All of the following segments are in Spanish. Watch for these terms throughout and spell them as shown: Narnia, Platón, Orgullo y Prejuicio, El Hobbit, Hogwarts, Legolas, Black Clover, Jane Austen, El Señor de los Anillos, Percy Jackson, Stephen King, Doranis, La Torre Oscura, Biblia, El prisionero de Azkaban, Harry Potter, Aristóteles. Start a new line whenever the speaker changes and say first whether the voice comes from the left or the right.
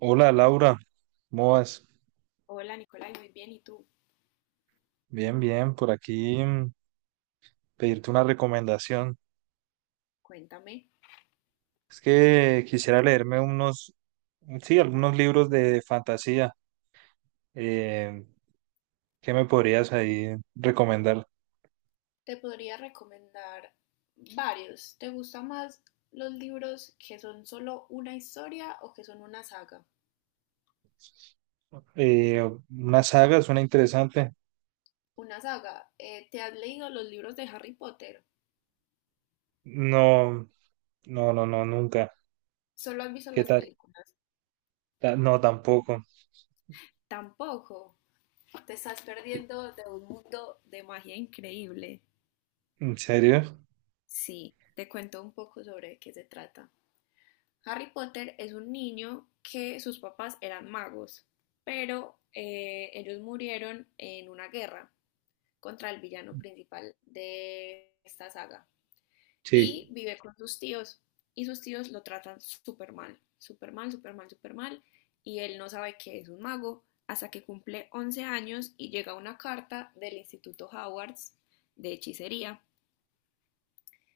right: Hola Laura, ¿cómo vas?
left: Hola Nicolai, muy bien. ¿Y tú?
right: Bien, bien, por aquí pedirte una recomendación.
left: Cuéntame.
right: Es que quisiera leerme unos, sí, algunos libros de fantasía. Eh, ¿Qué me podrías ahí recomendar?
left: Te podría recomendar varios. ¿Te gustan más los libros que son solo una historia o que son una saga?
right: Eh, una saga suena interesante.
left: Una saga. ¿Te has leído los libros de Harry Potter?
right: No, no, no, no, nunca.
left: ¿Solo has visto
right: ¿Qué
left: las
right: tal?
left: películas?
right: No, tampoco.
left: Tampoco. Te estás perdiendo de un mundo de magia increíble.
right: ¿En serio?
left: Sí, te cuento un poco sobre qué se trata. Harry Potter es un niño que sus papás eran magos, pero ellos murieron en una guerra contra el villano principal de esta saga
right: Sí.
left: y vive con sus tíos y sus tíos lo tratan súper mal, súper mal, súper mal, súper mal y él no sabe que es un mago hasta que cumple 11 años y llega una carta del Instituto Hogwarts de hechicería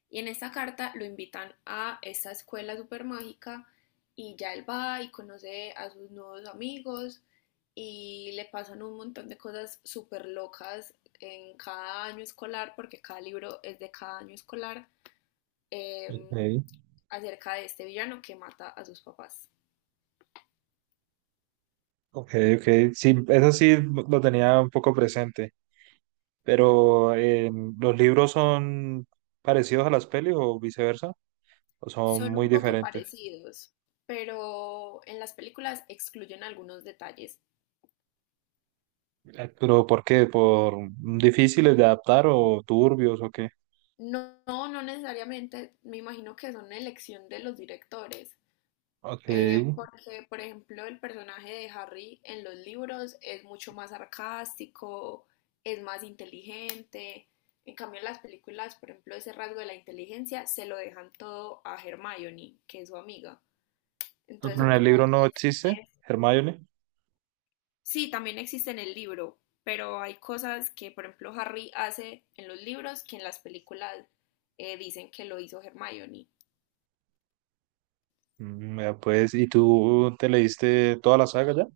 left: y en esta carta lo invitan a esta escuela super mágica y ya él va y conoce a sus nuevos amigos y le pasan un montón de cosas súper locas en cada año escolar, porque cada libro es de cada año escolar, eh,
right: Ok,
left: acerca de este villano que mata a sus papás.
right: ok, ok. Sí, eso sí lo tenía un poco presente. Pero ¿los libros son parecidos a las pelis o viceversa? ¿O son
left: Son
right: muy
left: un poco
right: diferentes?
left: parecidos, pero en las películas excluyen algunos detalles.
right: ¿Pero por qué? ¿Por difíciles de adaptar o turbios o qué?
left: No, no necesariamente, me imagino que son elección de los directores,
right: Ok. ¿En
left: porque, por ejemplo, el personaje de Harry en los libros es mucho más sarcástico, es más inteligente. En cambio, en las películas, por ejemplo, ese rasgo de la inteligencia se lo dejan todo a Hermione, que es su amiga. Entonces son
right: el
left: como
right: libro no existe,
left: lecciones.
right: Hermione?
left: Sí, también existe en el libro, pero hay cosas que, por ejemplo, Harry hace en los libros que en las películas dicen que lo hizo Hermione.
right: Vea pues, ¿y tú te leíste toda la saga ya?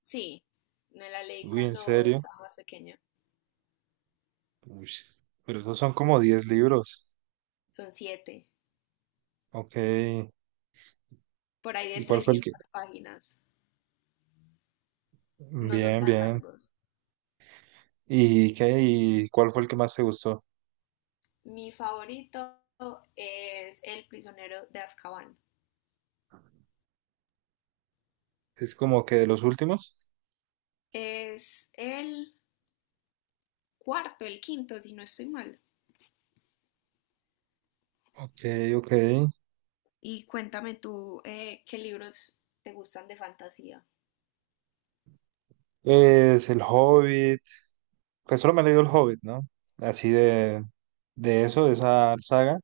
left: Sí, me la leí
right: Uy, ¿en
left: cuando
right: serio?
left: estaba más pequeña.
right: Uy, pero esos son como 10 libros.
left: Son siete.
right: Ok. ¿Y
left: Por ahí de
right: cuál fue el que...?
left: 300 páginas, no son
right: Bien,
left: tan
right: bien.
left: largos.
right: ¿Y qué? ¿Y cuál fue el que más te gustó?
left: Mi favorito es El prisionero de Azkaban.
right: ¿Es como que de los últimos?
left: Es el cuarto, el quinto, si no estoy mal.
right: Ok, ok.
left: Y cuéntame tú, qué libros te gustan de fantasía.
right: Es El Hobbit, pues solo me he leído El Hobbit, ¿no? Así de eso, de esa saga.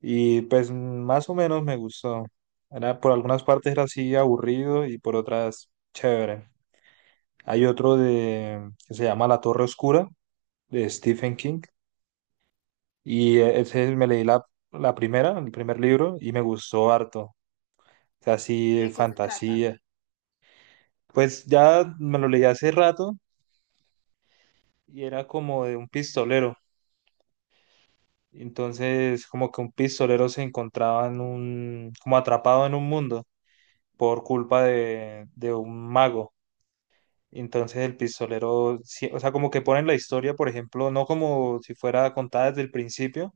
right: Y pues más o menos me gustó. Era, por algunas partes era así aburrido y por otras chévere. Hay otro que se llama La Torre Oscura, de
left: Sí.
right: Stephen King. Y ese me leí la primera, el primer libro, y me gustó harto. O sea,
left: ¿Y
right: así
left: de qué se trata?
right: fantasía. Pues ya me lo leí hace rato y era como de un pistolero. Entonces, como que un pistolero se encontraba como atrapado en un mundo por culpa de un mago. Entonces el pistolero, o sea, como que ponen la historia, por ejemplo, no como si fuera contada desde el principio,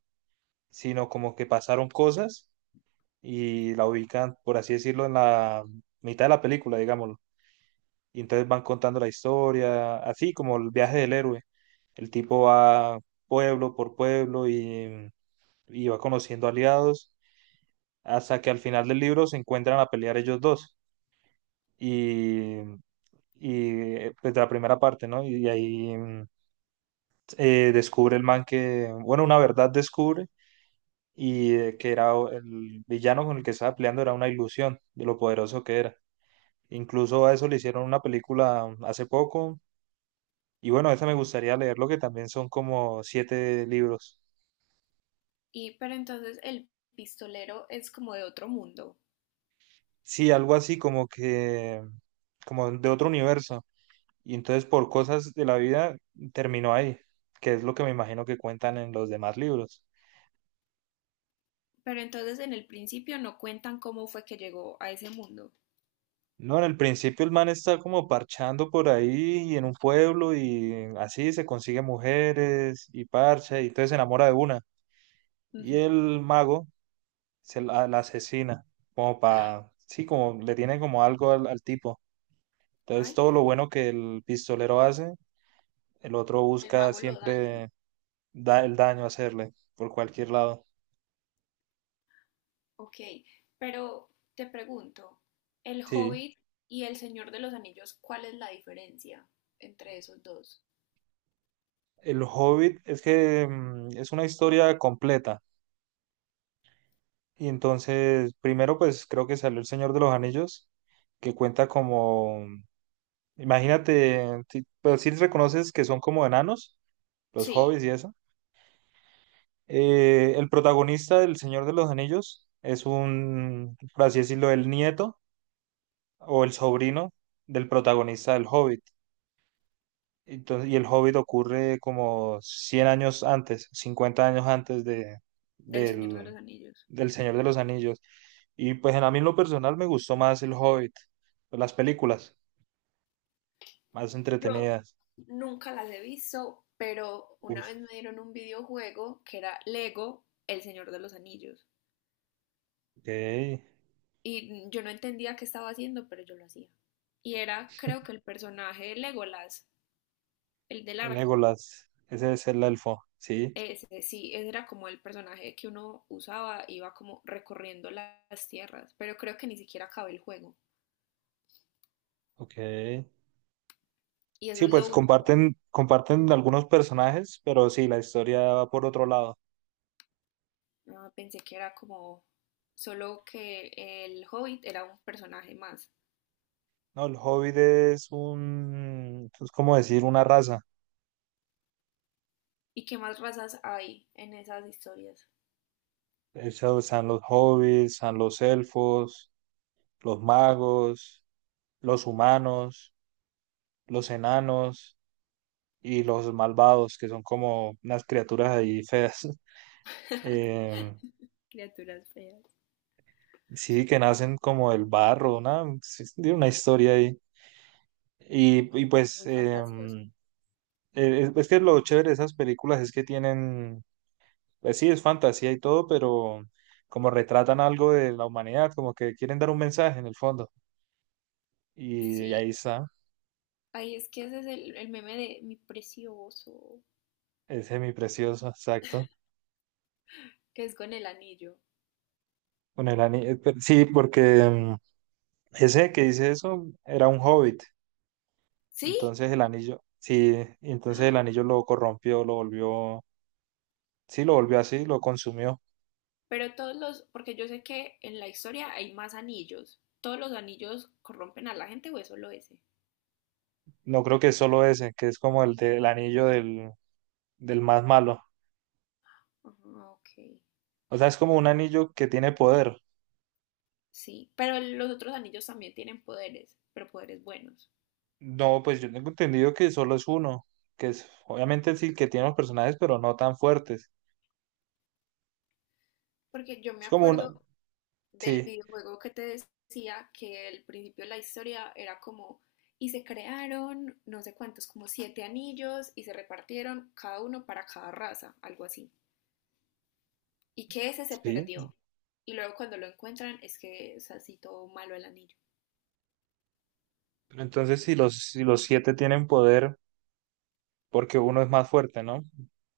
right: sino como que pasaron cosas y la ubican, por así decirlo, en la mitad de la película, digámoslo. Y entonces van contando la historia, así como el viaje del héroe. El tipo va pueblo por pueblo y va conociendo aliados hasta que al final del libro se encuentran a pelear ellos dos. Y, y pues de la primera parte, ¿no? Y, ahí descubre el man que, bueno, una verdad descubre y que era el villano con el que estaba peleando era una ilusión de lo poderoso que era. Incluso a eso le hicieron una película hace poco. Y bueno, esa me gustaría leerlo, que también son como siete libros.
left: ¿Y pero entonces el pistolero es como de otro mundo?
right: Sí, algo así como que, como de otro universo. Y entonces por cosas de la vida terminó ahí, que es lo que me imagino que cuentan en los demás libros.
left: ¿Pero entonces en el principio no cuentan cómo fue que llegó a ese mundo?
right: No, en el principio el man está como parchando por ahí y en un pueblo y así se consigue mujeres y parcha y entonces se enamora de una.
left: Uh
right: Y
left: -huh.
right: el mago se la asesina, como para, sí, como le tiene como algo al tipo. Entonces
left: Ay,
right: todo lo bueno que el pistolero hace, el otro
left: el
right: busca
left: mago lo daña.
right: siempre el daño a hacerle por cualquier lado.
left: Ok, pero te pregunto, El
right: Sí.
left: Hobbit y El Señor de los Anillos, ¿cuál es la diferencia entre esos dos?
right: El Hobbit es que es una historia completa. Y entonces, primero, pues creo que salió El Señor de los Anillos, que cuenta como, imagínate, si, pero si reconoces que son como enanos, los
left: Sí,
right: hobbits y eso. El protagonista del Señor de los Anillos es un, por así decirlo, el nieto o el sobrino del protagonista del Hobbit. Entonces, y el Hobbit ocurre como 100 años antes, 50 años antes
left: del Señor de
right: del,
left: los Anillos.
right: del Señor de los Anillos. Y pues a mí en lo personal me gustó más el Hobbit, pues, las películas más
left: Yo
right: entretenidas.
left: nunca las he visto, pero
right: Uy,
left: una vez me dieron un videojuego que era Lego, El Señor de los Anillos.
right: ok.
left: Y yo no entendía qué estaba haciendo, pero yo lo hacía. Y era, creo que el personaje de Legolas, el del arco.
right: Legolas, ese es el elfo, sí,
left: Ese, sí, ese era como el personaje que uno usaba, iba como recorriendo las tierras, pero creo que ni siquiera acabé el juego.
right: ok.
left: Y eso
right: Sí,
left: es lo
right: pues
left: único.
right: comparten algunos personajes, pero sí, la historia va por otro lado.
left: Ah, pensé que era como solo que el Hobbit era un personaje más.
right: No, el Hobbit es como decir una raza.
left: ¿Y qué más razas hay en esas historias?
right: Eso están los hobbits, están los elfos, los magos, los humanos, los enanos y los malvados, que son como unas criaturas ahí feas. Em,
left: Criaturas feas.
right: sí, que nacen como del barro, una, sí, tiene una historia ahí. Y
left: Es
right: pues,
left: muy fantasioso.
right: es que lo chévere de esas películas es que tienen, pues sí, es fantasía y todo, pero como retratan algo de la humanidad, como que quieren dar un mensaje en el fondo. Y
left: Sí.
right: ahí está.
left: Ahí es que ese es el meme de mi precioso,
right: Es semiprecioso, exacto.
left: que es con el anillo.
right: Con el anillo. Sí, porque mm, ese que dice eso era un hobbit.
left: ¿Sí?
right: Entonces el anillo, sí, entonces el anillo lo corrompió, lo volvió, sí, lo volvió así, lo consumió.
left: Pero todos los, porque yo sé que en la historia hay más anillos. ¿Todos los anillos corrompen a la gente o es solo ese?
right: No creo que es solo ese, que es como el del anillo del más malo.
left: Ajá, ok.
right: O sea, es como un anillo que tiene poder.
left: Sí, pero los otros anillos también tienen poderes, pero poderes buenos.
right: No, pues yo tengo entendido que solo es uno, que es, obviamente sí que tiene los personajes, pero no tan fuertes.
left: Porque yo me
right: Es como una,
left: acuerdo del
right: sí,
left: videojuego que te decía que el principio de la historia era como, y se crearon no sé cuántos, como siete anillos y se repartieron cada uno para cada raza, algo así. Y que ese se
right: sí.
left: perdió. Y luego cuando lo encuentran es que es así todo malo el anillo.
right: Pero entonces si los, siete tienen poder. Porque uno es más fuerte, ¿no?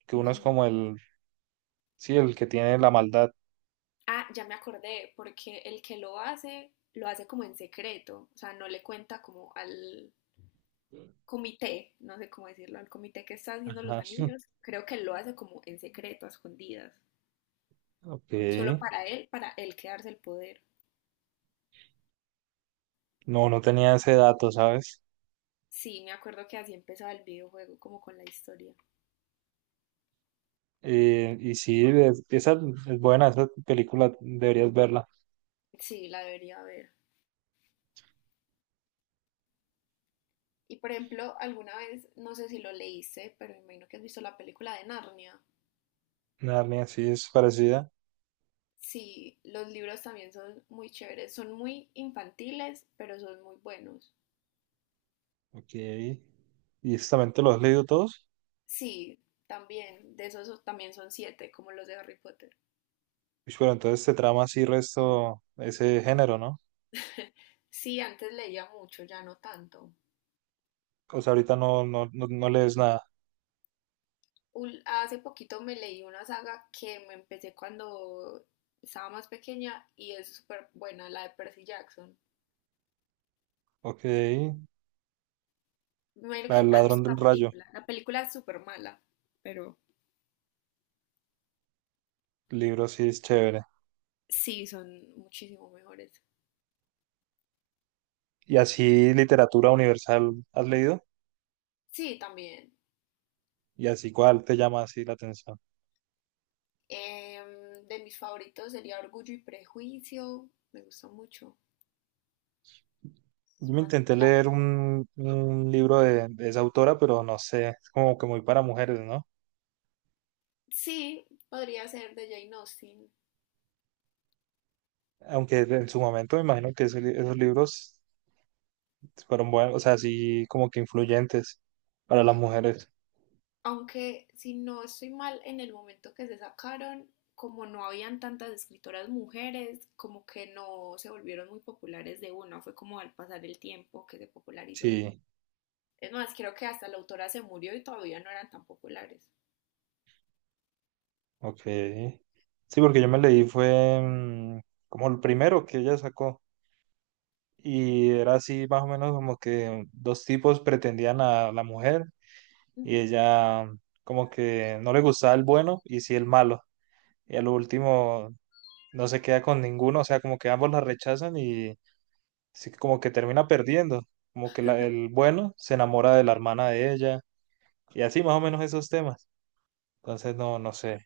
right: Que uno es
left: Ujú.
right: como el, sí, el que tiene la maldad.
left: Ah, ya me acordé, porque el que lo hace como en secreto, o sea, no le cuenta como al comité, no sé cómo decirlo, al comité que está haciendo los
right: Ajá.
left: anillos, creo que lo hace como en secreto, a escondidas,
right: Ok.
left: solo para él quedarse el poder.
right: No, no tenía ese dato, ¿sabes?
left: Sí, me acuerdo que así empezaba el videojuego, como con la historia.
right: Y sí, esa es buena, esa película deberías verla.
left: Sí, la debería ver. Y por ejemplo, alguna vez, no sé si lo leíste, pero me imagino que has visto la película de Narnia.
right: Narnia, sí, es parecida.
left: Sí, los libros también son muy chéveres, son muy infantiles, pero son muy buenos.
right: Ok. ¿Y eso también te lo has leído todos?
left: Sí, también, de esos también son siete, como los de Harry Potter.
right: Uy, pero entonces te trama así resto ese género, ¿no?
left: Sí, antes leía mucho, ya no tanto.
right: O sea, ahorita no, no, no, no lees nada.
left: Hace poquito me leí una saga que me empecé cuando estaba más pequeña y es súper buena, la de Percy Jackson.
right: Ok.
left: Me imagino
right: La
left: que
right: del
left: has visto
right: ladrón
left: la
right: del rayo.
left: película. La película es súper mala, pero
right: Libro sí es chévere.
left: sí, son muchísimo mejores.
right: ¿Y así literatura universal has leído?
left: Sí, también.
right: Y así, ¿cuál te llama así la atención?
left: Em, de mis favoritos sería Orgullo y Prejuicio. Me gusta mucho.
right: Yo
left: Es
right: me
left: más un
right: intenté leer
left: clásico.
right: un libro de esa autora, pero no sé, es como que muy para mujeres, ¿no?
left: Sí, podría ser de Jane Austen.
right: Aunque en su momento me imagino que esos libros fueron buenos, o sea, así como que influyentes para las mujeres.
left: Aunque si no estoy mal, en el momento que se sacaron, como no habían tantas escritoras mujeres, como que no se volvieron muy populares de una, fue como al pasar el tiempo que se popularizó.
right: Sí,
left: Es más, creo que hasta la autora se murió y todavía no eran tan populares.
right: ok. Sí, porque yo me leí fue como el primero que ella sacó y era así más o menos como que dos tipos pretendían a la mujer y
left: Ujú.
right: ella como que no le gustaba el bueno y sí el malo. Y a lo último no se queda con ninguno, o sea, como que ambos la rechazan y sí, como que termina perdiendo, como que el bueno se enamora de la hermana de ella y así más o menos esos temas. Entonces, no, no sé.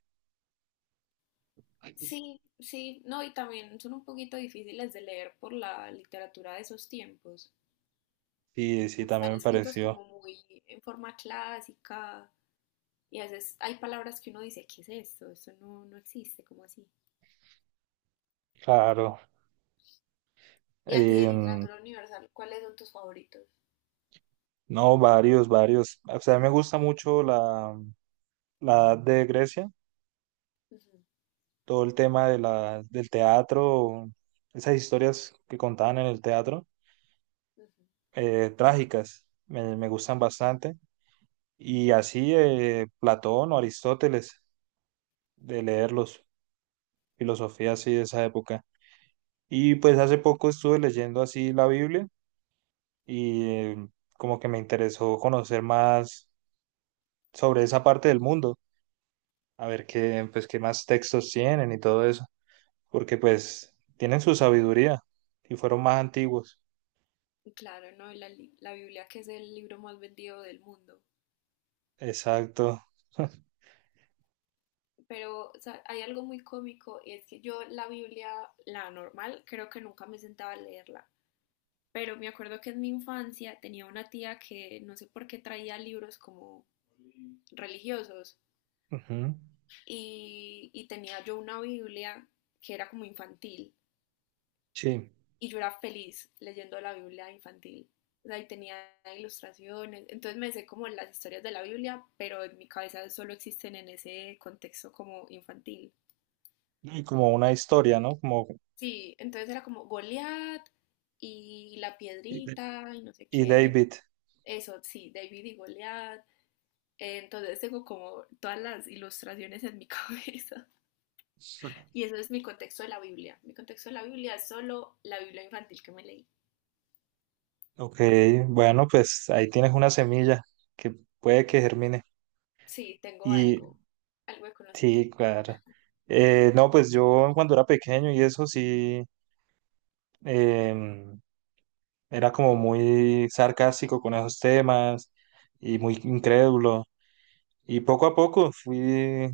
left: Sí, sí, no, y también son un poquito difíciles de leer por la literatura de esos tiempos.
right: Sí, sí, también
left: Están
right: me
left: escritos
right: pareció.
left: como muy en forma clásica y a veces hay palabras que uno dice, ¿qué es esto? Esto no, no existe, como así.
right: Claro.
left: Y a ti de
right: Em,
left: literatura universal, ¿cuáles son tus favoritos?
right: no, varios, varios. O sea, me gusta mucho la edad de Grecia,
left: Ujú,
right: todo el tema de del teatro, esas historias que contaban en el teatro,
left: ujú.
right: trágicas, me gustan bastante. Y así Platón o Aristóteles, de leerlos, filosofía así de esa época. Y pues hace poco estuve leyendo así la Biblia y como que me interesó conocer más sobre esa parte del mundo, a ver qué, pues, qué más textos tienen y todo eso, porque pues tienen su sabiduría y fueron más antiguos.
left: Y claro, ¿no? La, la Biblia, que es el libro más vendido del mundo.
right: Exacto.
left: Pero o sea, hay algo muy cómico y es que yo la Biblia, la normal, creo que nunca me sentaba a leerla. Pero me acuerdo que en mi infancia tenía una tía que no sé por qué traía libros como religiosos
right: Ujú.
left: y tenía yo una Biblia que era como infantil
right: Sí.
left: y yo era feliz leyendo la Biblia infantil. Ahí tenía ilustraciones, entonces me sé como las historias de la Biblia, pero en mi cabeza solo existen en ese contexto como infantil.
right: Y como una historia, ¿no? Como...
left: Sí, entonces era como Goliat y la piedrita y no sé
right: Y
left: qué.
right: David.
left: Eso, sí, David y Goliat. Entonces tengo como todas las ilustraciones en mi cabeza. Y eso es mi contexto de la Biblia. Mi contexto de la Biblia es solo la Biblia infantil que me leí.
right: Ok, bueno, pues ahí tienes una semilla que puede que germine.
left: Sí, tengo
right: Y
left: algo, algo de
right: sí,
left: conocimiento.
right: claro. No, pues yo cuando era pequeño y eso sí, em, era como muy sarcástico con esos temas y muy incrédulo. Y poco a poco fui,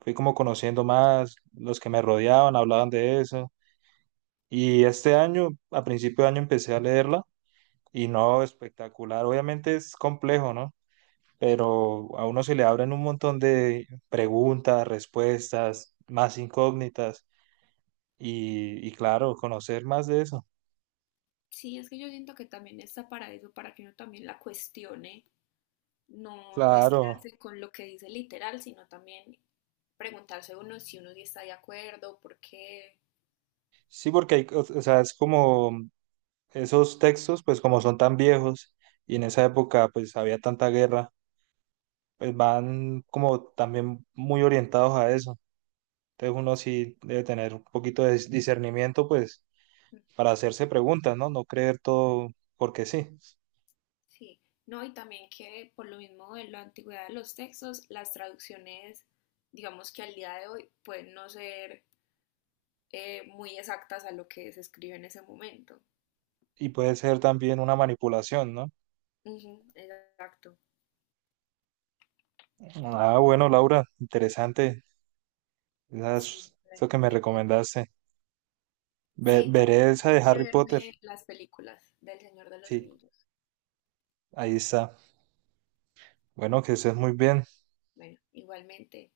right: fui como conociendo más, los que me rodeaban hablaban de eso. Y este año, a principio de año, empecé a leerla y no, espectacular. Obviamente es complejo, ¿no? Pero a uno se le abren un montón de preguntas, respuestas, más incógnitas y claro, conocer más de eso.
left: Sí, es que yo siento que también está para eso, para que uno también la cuestione. No, no es
right: Claro,
left: quedarse con lo que dice literal, sino también preguntarse uno si uno sí está de acuerdo, por qué.
right: sí, porque o sea, es como esos textos, pues como son tan viejos y en esa época pues había tanta guerra, pues van como también muy orientados a eso. Entonces uno sí debe tener un poquito de discernimiento, pues, para hacerse preguntas, ¿no? No creer todo porque sí.
left: Sí, no, y también que por lo mismo de la antigüedad de los textos, las traducciones, digamos que al día de hoy pueden no ser, muy exactas a lo que se escribe en ese momento.
right: Y puede ser también una manipulación, ¿no?
left: Ujú, exacto,
right: Ah, bueno, Laura, interesante.
left: sí,
right: Eso que me
left: muy interesante.
right: recomendaste.
left: Sí, también
right: Veré esa
left: tengo
right: de
left: que
right: Harry Potter.
left: verme las películas del Señor de los
right: Sí,
left: Anillos.
right: ahí está. Bueno, que estés muy bien.
left: Bueno, igualmente.